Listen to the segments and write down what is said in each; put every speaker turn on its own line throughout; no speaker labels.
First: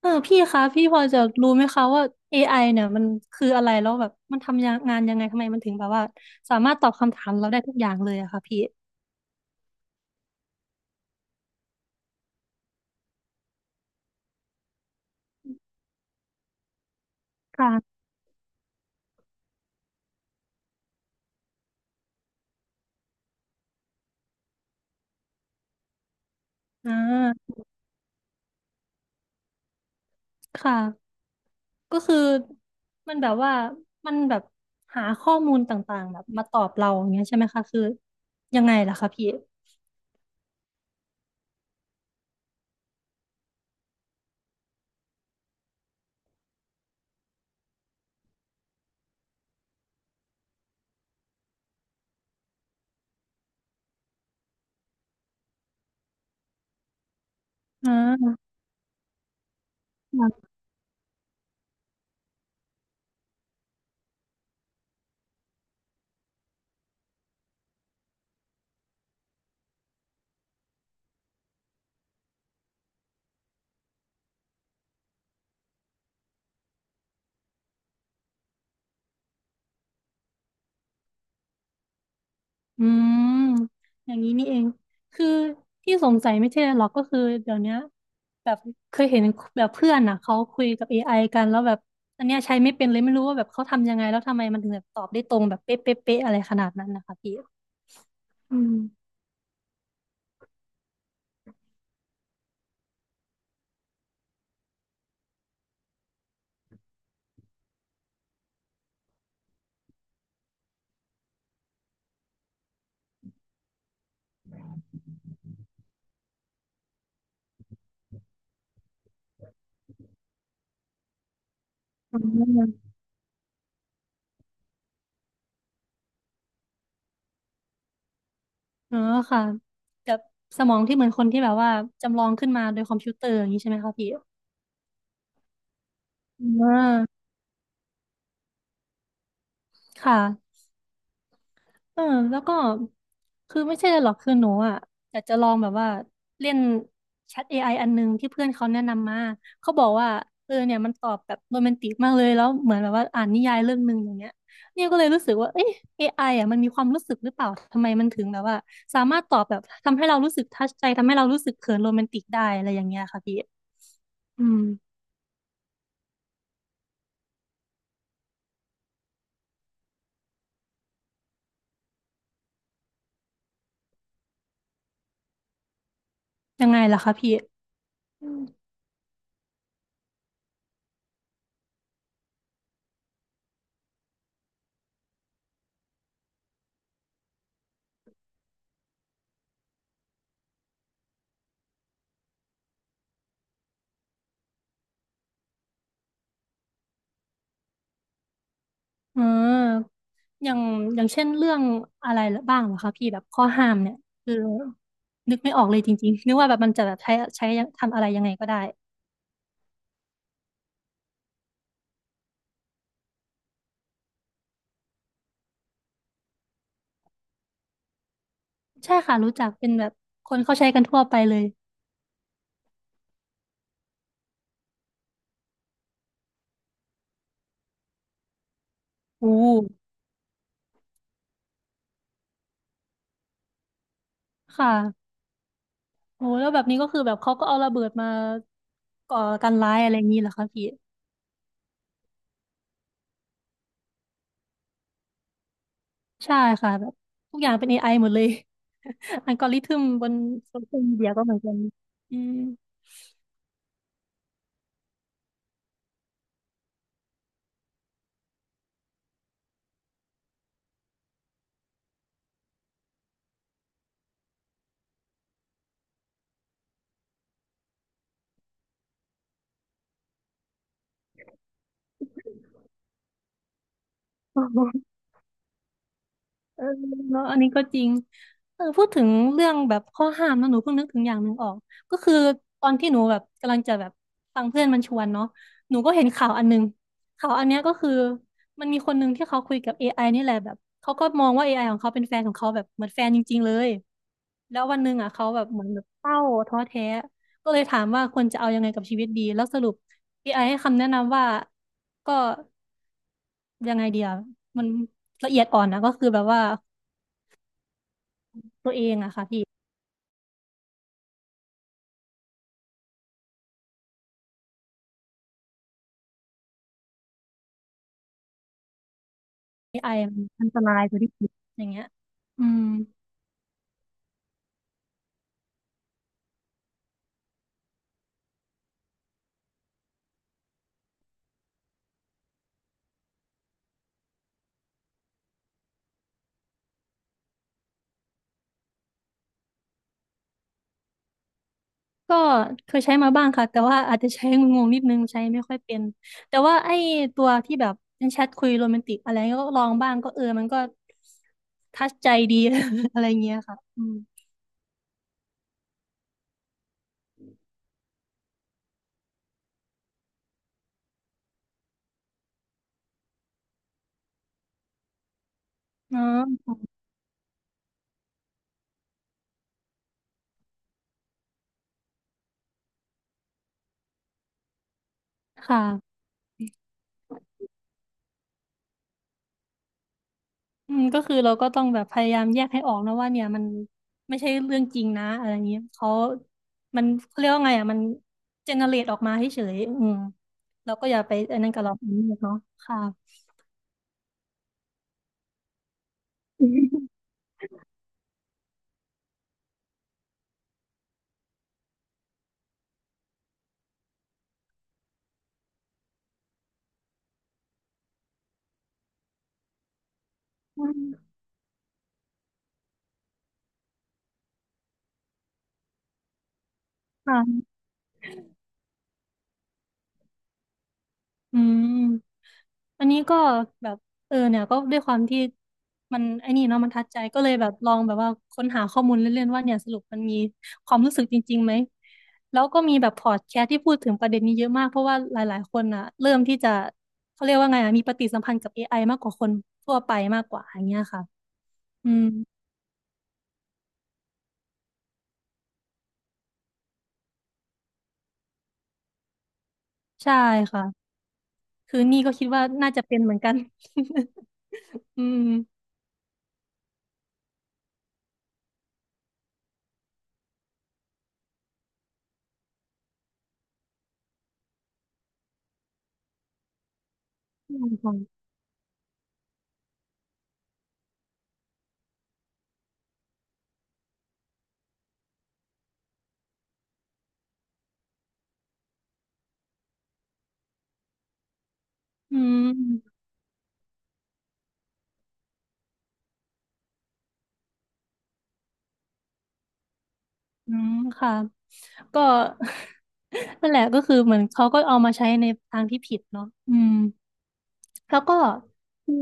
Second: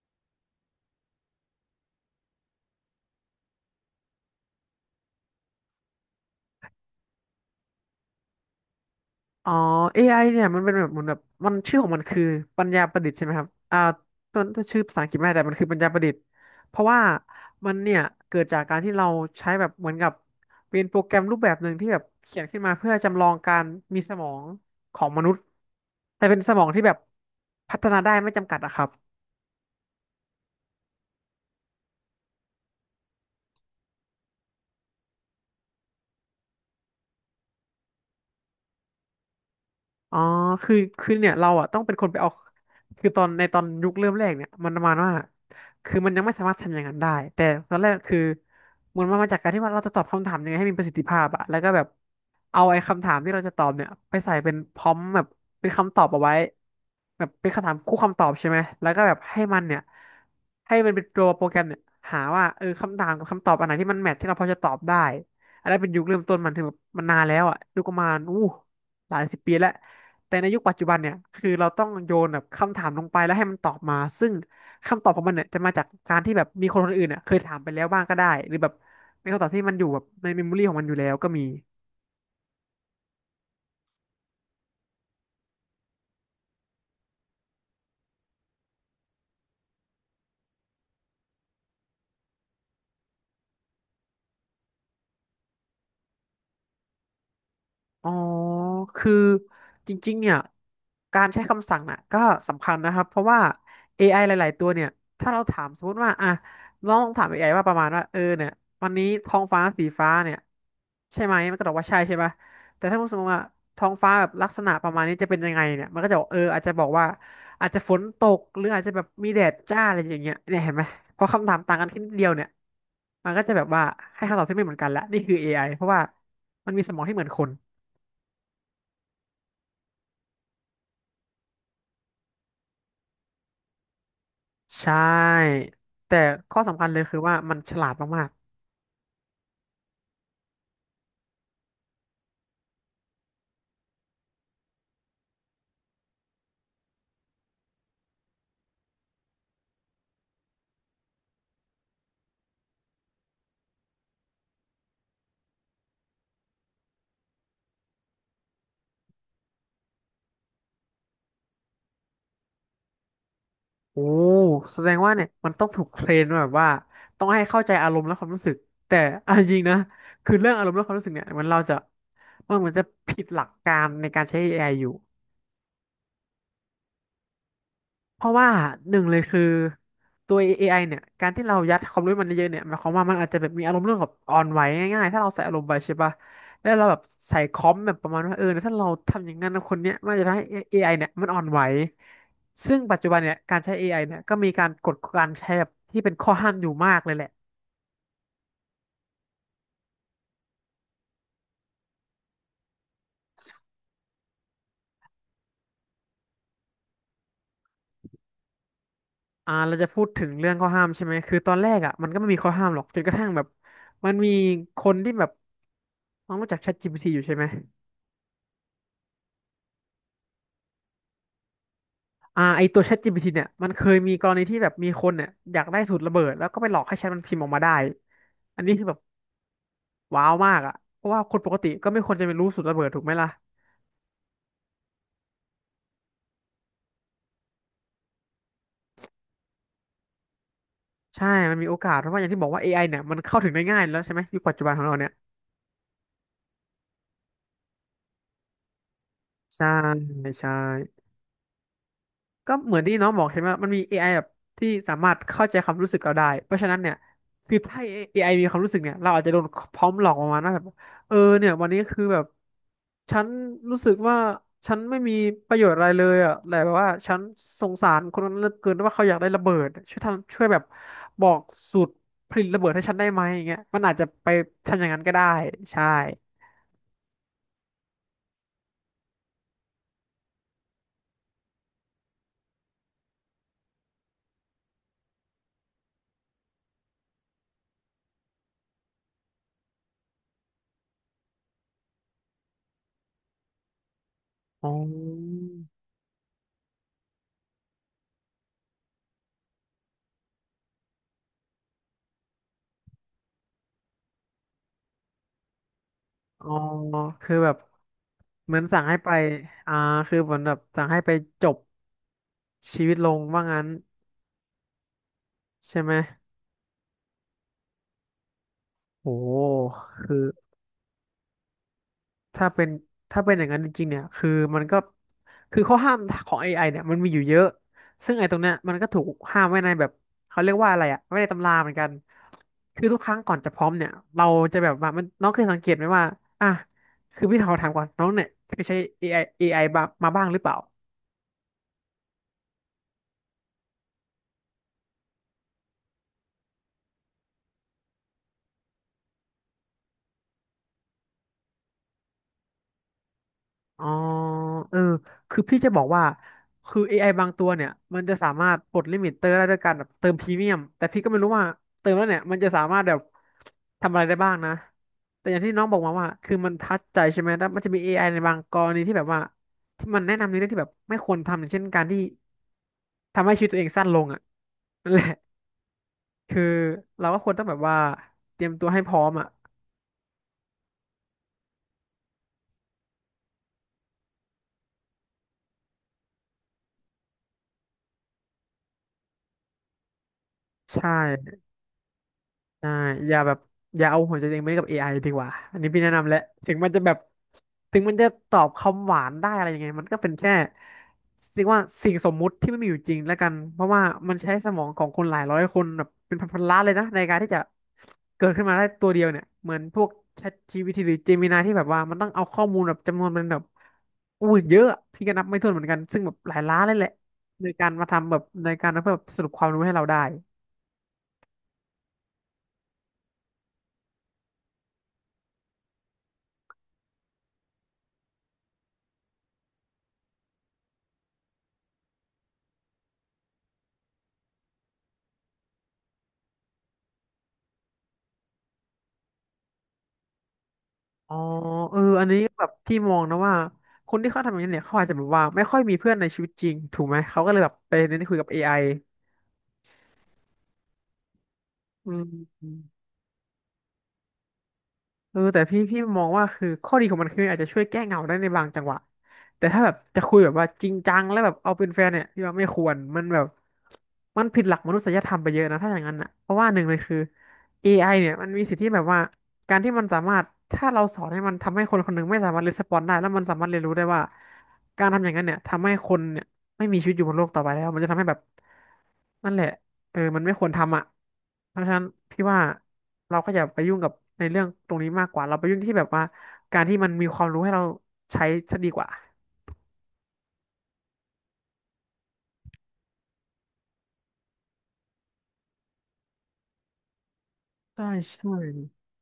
เออพี่คะพี่พอจะรู้ไหมคะว่า AI เนี่ยมันคืออะไรแล้วแบบมันทำงงานยังไงทำไมมันถึงแบบว่าสามารถตอบคำถามเราได้ทุกอย่างเลยอะค่ะพี่
อ๋อ AI เนี่ยมันเป็นแบบเหมือนแบบมันชื่อของมันคือปัญญาประดิษฐ์ใช่ไหมครับต้นชื่อภาษาอังกฤษไม่ได้แต่มันคือปัญญาประดิษฐ์เพราะว่ามันเนี่
ค่ะ
ยเกิดจากการที่เราใช้แบบเหมือนกับเป็นโปรแกรมรูปแบบหนึ่งที่แบบเขียนขึ้นมาเพื่อจำลองการมีสมองของมนุษย์แต่เป็นสมองที่
อ่
แบบ
า
พัฒนาได้ไม่จำกัดอะครับ
ค่ะก็คือมันแบบว่ามันแบบหาข้อมูลต่างๆแบบมาตอบเราอย่างเงี้ยใช่ไหมคะคือยังไงล่ะคะพี่
อ๋อคือเนี่ยเราอ่ะต้องเป็นคนไปเอาคือตอนในตอนยุคเริ่มแรกเนี่ยมันประมาณว่าคือมันยังไม่สามารถทำอย่างนั้นได้แต่ตอนแรกคือมันมาจากการที่ว่าเราจะตอบคำถามยังไงให้มีประสิทธิภาพอะแล้วก็แบบเอาไอ้คำถามที่เราจะตอบเนี่ยไปใส่เป็นพร้อมแบบเป็นคำตอบเอาไว้แบบเป็นคำถาม
อ่
คู่คำตอบ
า
ใช่ไหมแล้วก็แบบให้มันเนี่ยให้มันเป็นตัวโปรแกรมเนี่ยหาว่าเออคำถามกับคำตอบอันไหนที่มันแมทที่เราพอจะตอบได้อันนั้นเป็นยุคเริ่มต้นมันถึงแบบมันนานแล้วอะยุคประมาณอู้หลายสิบปีแล้ว แต่ในยุคปัจจุบันเนี่ย คือเราต้องโยนแบบคำถามลงไปแล้วให้มันตอบมา ซึ่งคำตอบของมันเนี่ยจะมาจากการที่แบบมีคนอื่นเนี่ยเคยถามไปแล้วบ้างก็ได้ หรือแบบเป็นคำตอบที่มันอยู่แบบในเมมโมรี่ของมันอยู่แล้วก็มี
อืมอย่างนี้นี่เองคือที่สงสัยไม่ใช่อะไรหรอกก็คือเดี๋ยวเนี้ยแบบเคยเห็นแบบเพื่อนอ่ะเขาคุยกับ AI กันแล้วแบบอันเนี้ยใช้ไม่เป็นเลยไม่รู้ว่าแบบเขาทำยังไงแล้วทำไมมันถึงแบบตอบได้ตรงแบบเป๊ะเป๊ะเป๊ะอะไรขนาดนั้นนะคะพี่
อ๋อ
อืม
คือจริงๆเนี่ย การใช้คำสั่งน่ะก็สำคัญนะครับ เพราะว่า AI หลายๆตัวเนี่ย ถ้าเราถามสมมติว่าอ่ะลองถาม AI ว่าประมาณว่าเออเนี่ยวันนี้ท้องฟ้าสีฟ้าเนี่ยใช่ไหมมันก็ตอบว่าใช่ปะแต่ถ้าสมมติว่าท้องฟ้าแบบลักษณะประมาณนี้จะเป็นยังไงเนี่ยมันก็จะบอกเอออาจจะบอกว่าอาจจะฝนตกหรืออาจจะแบบมีแดดจ้าอะไรอย่างเงี้ยเนี่ยเห็นไหมพอคำถามต่างกันแค่นิด
อื
เดียวเนี่ย
ม
มันก็จะแบบว่าให้คำตอบที่ไม่เหมือนกันละนี่คือ AI เพราะว่ามันมีสมองที่เหมือนคน
อ๋อค่ะแบบสมองที่เหมือนคนที่แบบว่าจำลองขึ้นมาโดยคอมพิวเตอร์อย่างนี้ใช่ไหมคะพี่
ใช่แต่ข้อ
อ่
สำคัญเลยคือ
า
ว่ามันฉลาดมาก
ค่ะ เออแล้วก็คือไม่ใช่เลยหรอกคือหนูอ่ะอยากจะลองแบบว่าเล่นแชทเอไออันหนึงที่เพื่อนเขาแนะนำมาเขาบอกว่าเออเนี่ยมันตอบแบบโรแมนติกมากเลยแล้วเหมือนแบบว่าอ่านนิยายเรื่องหนึ่งอย่างเงี้ยเนี่ยก็เลยรู้สึกว่าเอ๊ะ อไออ่ะมันมีความรู้สึกหรือเปล่าทำไมมันถึงแบบว่าสามารถตอบแบบทำให้เรารู้สึกทัชใจทำให้เรารู้สึกเขินโรแมนติกได้อะไรอย่างเงี้ยค่ะพี่
ๆโอ้
อืม
แสดงว่าเนี่ยมันต้องถูกเทรนมาแบบว่าต้องให้เข้าใจอารมณ์และความรู้สึกแต่เอาจริงๆนะคือเรื่องอารมณ์และความรู้สึกเนี่ยเราจะมันเหมือนจะผิดหลักการในการใช้ AI อไออยู่
ยังไงล่ะคะพี่
เพ
อื
ราะ
ม
ว่าหนึ่งเลยคือตัว AI เนี่ยการที่เรายัดความรู้มันเยอะๆเนี่ยหมายความว่ามันอาจจะแบบมีอารมณ์เรื่องแบบออนไหวง่ายๆถ้าเราใส่อารมณ์ไปใช่ปะแล้วเราแบบใส่คอมแบบประมาณว่าเออถ้าเราทำอย่างนั้นนะคนเนี้ยมันจะทำให้ AI เนี่ยมันออนไหวซึ่งปัจจุบันเนี่ยการใช้ AI เนี่ยก็มีการกฎการใช้แบบที่เป็นข้อห้ามอยู่มากเลยแหละ
เออ อย่างอย่างเช่นเรื่องอะไรบ้างเหรอคะพี่แบบข้อห้ามเนี่ยคือนึกไม่ออกเลยจริงๆนึกว่าแบบมันจะแบบใช้ทำอะไรยังไงก็ได้
เราจะพูดถึงเรื่องข้อห้ามใช่ไหมคือตอนแรกอ่ะมันก็ไม่มีข้อห้ามหรอกจนกระทั่งแบบมันมีคนที่แบบน้องรู้จัก ChatGPT อยู่ใช่ไหม
ใช่ค่ะรู้จักเป็นแบบคนเขาใช้กันทั่วไปเลย
อ่าไอตัว ChatGPT เนี่ยมันเคยมีกรณีที่แบบมีคนเนี่ยอยากได้สูตรระเบิดแล้วก็ไปหลอกให้แชทมันพิมพ์ออกมาได้ อันนี้คือแบบ
โอ้
ว้าวมากอ่ะเพราะว่าคนปกติก็ไม่ควรจะไปรู้สูตรระเบิดถูกไหมล่ะ
ค่ะโอ้แล้วแบบนี้ก็คือแบบเขาก็เอาระเบิดมาก่อการร้ายอะไรอย่างนี้เหรอคะพี่
ใช่มันมีโอกาสเพราะว่าอย่างที่บอกว่า AI เนี่ยมันเข้าถึงได้ง่ายแล้วใช่ไหมยุคปัจจุบันของเราเนี่ย
ใช่ค่ะแบบทุกอย่างเป็น AI หมดเลย อัลกอริ
ใช่
ทึมบน
ใช่
โซเชียลมีเดียก็เหมือนกันอืม
ก็เหมือนที่น้องบอกเห็นว่ามันมี AI แบบที่สามารถเข้าใจความรู้สึกเราได้เพราะฉะนั้นเนี่ยคือถ้า AI มีความรู้สึกเนี่ยเราอาจจะโดนพร้อมหลอกประมาณว่าแบบเออเนี่ยวันนี้คือแบบฉันรู้สึกว่าฉันไม่มีประโยชน์อะไรเลยอ่ะแต่แบบว่าฉันสงสารคนนั้นเหลือเกินว่าเขาอยากได้ระเบิดช่วยทำช่วยแบบบอกสูตรผลิตระเบิดให้ฉันได้ไหมอย่างเงี้ยมันอาจจะไปทำอย่างนั้นก็ได้ใช่
เออเนาะอันนี้ก็จริงเออพูดถึงเรื่องแบบข้อห้ามนะหนูเพิ่งนึกถึงอย่างหนึ่งออกก็คือตอนที่หนูแบบกำลังจะแบบฟังเพื่อนมันชวนเนาะหนูก็เห็นข่าวอันหนึงข่าวอันเนี้ยก็คือมันมีคนหนึ่งที่เขาคุยกับ อไอนี่แหละแบบเขาก็มองว่า อไอของเขาเป็นแฟนของเขาแบบเหมือนแฟนจริงๆเลย แล้ว
อ๋
วันหนึ่งอ่ะเขา
อ
แบบเหมือนแบบเศร้าท้อแท้ ก็เลยถามว่าควรจะเอายังไงกับชีวิตดี แล้วสรุปเอไอให้คำแนะนำว่าก็ยังไงเดียวมันละเอียดอ่อนนะก็คือแบบว่า
อ๋อคือแบบ เหมือน
ตัว
สั่
เอ
ง
ง
ให้ไป
อะค่ะพี่
อ่าคือเหมือนแบบสั่งให้ไปจบชีวิตลงว่างั้นใช่ไหมโอ้โห
AI
คือ
มันอันตรายกว่าที่คิดอย่างเงี้ยอื
ถ้า
ม
เป็นถ้าเป็นอย่างนั้นจริงๆเนี่ยคือมันก็คือข้อห้ามของ AI เนี่ยมันมีอยู่เยอะ ซึ่งไอ้ตรงเนี้ยมันก็ถูกห้ามไว้ในแบบเขาเรียกว่าอะไรไว้ในตำราเหมือนกันคือทุกครั้งก่อนจะพร้อมเนี่ยเราจะแบบว่ามันน้องเคยสังเกตไหมว่าอ่ะคือพี่ขอถามก่อนน้องเนี่ยเคยใช้ a อไอเอไอบ้างมาบ้างหรือเปล่า
ก็เคยใช้มาบ้างค่ะแต่ว่าอาจจะใช้งงๆนิดนึงใช้ไม่ค่อยเป็นแต่ว่าไอ้ตัวที่แบบเป็นแชทคุยโรแมนติกอะไรก็ลองบ้างก็เออมันก็ทัชใจดี อะไรเงี้ยค่ะอื
อ๋อ
ม
เออคือพี่จะบอกว่าคือ AI บางตัวเนี่ยมันจะสามารถปลดลิมิตเตอร์ได้ด้วยการแบบเติมพรีเมียมแต่พี่ก็ไม่รู้ว่าเติมแล้วเนี่ยมันจะสามารถแบบทำอะไรได้บ้างนะแต่อย่างที่น้องบอกมา
อ๋
ว่าคือมัน
อ
ทัดใจใช่ไหมแล้วมันจะมี a อไอในบางกรณีที่แบบว่าที่มันแนะนำในเรื่องที่แบบไม่ควรทำอย่างเช่นการที่ทำให้ชีวิตตัวเองสั้นลงอ่ะนั่นแหละ
ค่ะ
คือเราก็ควรต้องแบบว่าเตรียมตัวให้พร้อมอ่ะ
อืมก็คือเราก็ต้องแบบพยายามแยกให้ออกนะว่าเนี่ยมันไม่ใช่เรื่องจริงนะอะไรอย่างเงี้ยเขา มันเขาเรียกว่าไงอ่ะมันเจเนเรตออกมาให้เฉยอืมเราก็
ใช่
อย่าไปอันนั้นกับเราเนาะ
ใช่
ค่ะ
อย่าแบบอย่าเอาหัวใจตัวเองไปเล่นกับ AI ดีกว่าอันนี้พี่แนะนำแหละ
อื
ถึงมันจะแบบถึงมันจะตอบคำหวานได้อะไรยังไงมันก็เป็นแค่เรียกว่าสิ่งสมมุติที่ไม่มีอยู่จริงแล้วกัน เพราะว่ามันใช้สมองของคนหลายร้อยคนแบบเป็นพันๆล้านเลยนะในการที่จะเกิดขึ้นมาได้ตัวเดียวเนี่ย เหมือนพวก
ม
ChatGPT หรือ Gemini ที่แบบว่ามันต้องเอาข้อมูลแบบจำนวนมันแบบอู้เยอะอะพี่ก็นับไม่ถ้วนเหมือนกันซึ่งแบบหลายล้านเลยแหละ
ค่ะ
ในการมาทำแบบในการมาเพื่อแบบสรุปความรู้ให้เราได้
อืม อันนี้ก็แบบเออเนี่ยก็ด้วยความที่มันไอ้นี่เนาะมันทัดใจก็เลยแบบลองแบบว่าค้นหาข้อมูลเล่นๆว่าเนี่ยสรุปมันมีความรู้สึกจริงๆไหมแล้วก็มีแบบพอดแคสต์ที่พูดถึงประเด็นนี้เยอะมากเพราะว่าหลายๆคนอ่ะเริ่มที่จะเขาเรียกว่าไงอ่ะมีปฏิสัมพันธ์กับ AI มากกว่าคนทั่วไปมากกว่าอย่างเงี้ยค่ะ
อ๋อเออ
อืม
อันนี้แบบพี่มองนะว่าคนที่เขาทำอย่างนี้เนี่ยเขาอาจจะแบบว่าไม่ค่อยมีเพื่อนในชีวิตจริงถูกไหมเขาก็เลยแบบไปเน้นคุยกับ AI อไ
ใช่ค่ะคือ
ออื
นี่ก็คิดว่า
ม
น่าจะเป็นเหมือนกัน อื
เอ
ม
อแต่พี่มองว่าคือข้อดีของมันคืออาจจะช่วยแก้เหงาได้ในบางจังหวะแต่ถ้าแบบจะคุยแบบว่าจริงจังแล้วแบบเอาเป็นแฟนเนี่ยพี่ว่าไม่ควรมันแบบมันผิดหลักมนุษยธรรมไปเยอะนะถ้าอย่างนั้นอ่ะเพราะว่าหนึ่งเลยคือ
อืม
AI
ค่ะ
เนี่ยมันมีสิทธิแบบว่าการที่มันสามารถถ้าเราสอนให้มันทำให้คนคนหนึ่งไม่สามารถรีสปอนได้แล้วมันสามารถเรียนรู้ได้ว่าการทำอย่างนั้นเนี่ยทำให้คนเนี่ยไม่มีชีวิตอยู่บนโลกต่อไปแล้วมันจะทำให้แบบนั่นแหละ เออมันไม่ควรทำอ่ะเพราะฉะนั้น
อื
พี่ว่า
ม
เราก็อย่าไปยุ่งกับในเรื่องตรงนี้มากกว่า เราไปยุ่งที่แบบว่าการที่มันมีความรู้ให้เราใช้ซะดีกว่า
อืมค่ะก็ นั่นแหละก็คือเหมือนเขาก็เอามาใช้ในทางที่ผิดเนาะอืม
ใช่
แล้วก็
ใช่
คือ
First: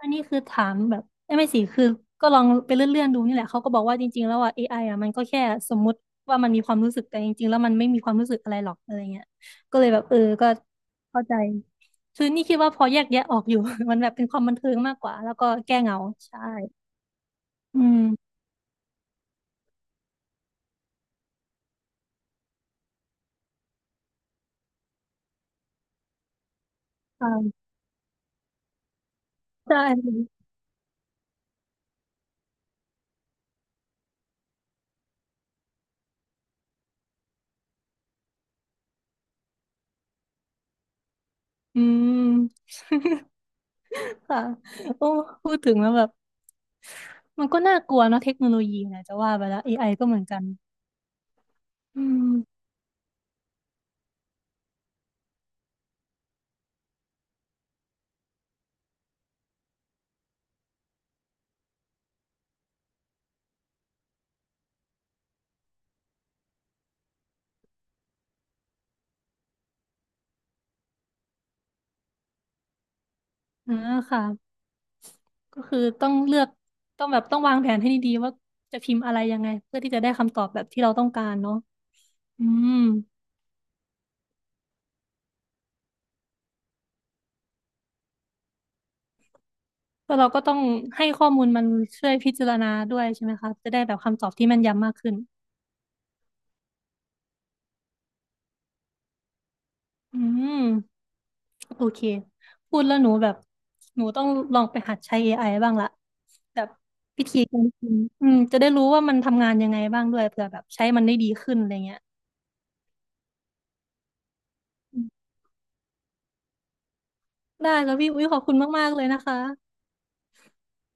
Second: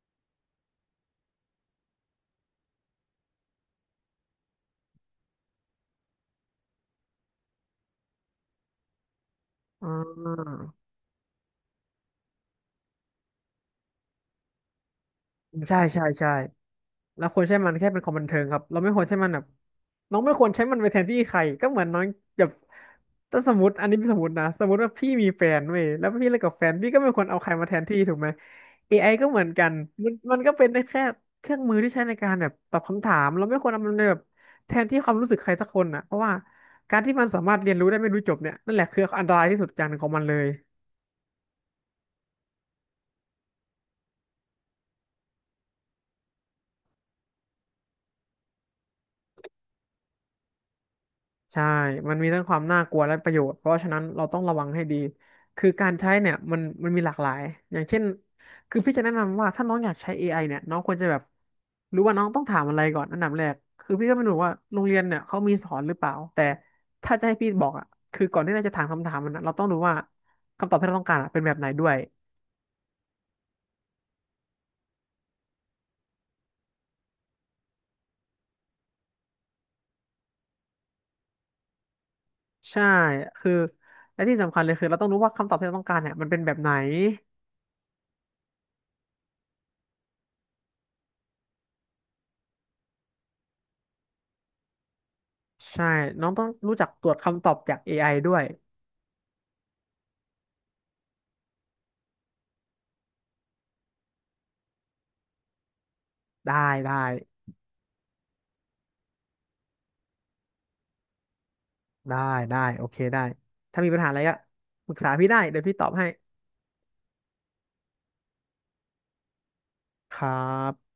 อันนี้คือถามแบบเอ้ยไม่สิคือก็ลองไปเลื่อนๆดูนี่แหละเขาก็บอกว่าจริงๆแล้วอ่ะ AI อไออ่ะมันก็แค่สมมุติว่ามันมีความรู้สึกแต่จริงๆแล้วมันไม่มีความรู้สึกอะไรหรอกอะไรเงี้ยก็เล
อ่
ยแบบเออก็
า
เข้าใจคือนี่คิดว่าพอแยกแยะออกอยู่ มันแบบเป็นความบันเทิงมากกว่าแล้วก็แก้
ใช่
เหงา
ใช่ใช่
ใช่
เราควรใช้มัน
อื
แค่เป็น
ม
ความบันเทิงครับเราไม่ควรใช้มันแบบน้องไม่ควรใช้มันไปแทนที่ใครก็เหมือนน้องแบบถ้าสมมติอันนี้เป็นสมมตินะสมมติว่าพี่มีแฟนเว้ยแล้วพี่เลิกกับแฟนพี่ก็ไม่ควรเอาใครมา
ค่ะ
แทนที่ถูกไหม AI ก็เหมือนกั
ใช
นมันมั
่
นก็เป็นได้แค่เครื่องมือที่ใช้ในการแบบตอบคำถามเราไม่ควรเอามันไปแบบแทนที่ความรู้สึกใครสักคนน่ะเพราะว่าการที่มันสามารถเรียนรู้ได้ไม่รู้จบเนี่ยนั่นแหละคืออันตรายที่สุดอย่างหนึ่งของมันเลย
อืม ค่ะโอ้พูดถึงแล้วแบบมันก็น่ากลัวเนาะเทคโนโลยีนะจะว่าไปแล้ว AI ก็เหมือนกัน
ใช่
อื
มันมีทั้งความ
ม
น่ากลัวและประโยชน์เพราะฉะนั้นเราต้องระวังให้ดี คือการใช้เนี่ยมันมีหลากหลายอย่างเช่นคือพี่จะแนะนำว่าถ้าน้องอยากใช้ AI เนี่ยน้องควรจะแบบรู้ว่าน้องต้องถามอะไรก่อนอันดับแรกคือพี่ก็ไม่รู้ว่าโรงเรียนเนี่ยเขามีสอนหรือเปล่า แต่ถ้าจะให้พี่บอกอ่ะคือก่อนที่เราจะถามคำถามมันนะเราต้องรู้ว่าคำตอบที่เราต้องการอะเป็นแบบไหนด้วย
อ่าค่ะก็คือต้องเลือกต้องวางแผนให้ดีๆว่าจะพิมพ์อะไรยังไงเพื่อที่จะได้คำตอบแบบที่เราต้องการเนาะอืม
ใช่คือและที่สำคัญเลยคือเราต้องรู้ว่าคำตอบที่เราต้องการเนี่ยมันเป็นแบบไหน
แล้วเราก็ต้องให้ข้อมูลมันช่วยพิจารณาด้วยใช่ไหมคะจะได้แบบคำตอบที่แม่นยำมากขึ้น
ใช่น้องต้องรู้จักตรวจคำตอบจากเอไอด้วย
อืมโอเคพูดแล้วหนูแบบหนูต้องลองไปหัดใช้ AI บ้างละ
ได้
แบบ
ได้
อืมอืมจะได้รู้ว่ามันทำงานยังไงบ้างด้วยเผื่อแบบใช้มันได้ดีขึ้นอะไรเงี้ย
ได้ได้โอเคได้ถ้ามีปัญหาอะไรก็ปรึก
อืม
ษาพี่ได้เดี๋ยวพี่ตอบให้
ได้แล้วพี่อุ้ยขอบคุณมากๆเลยนะคะ
ครับ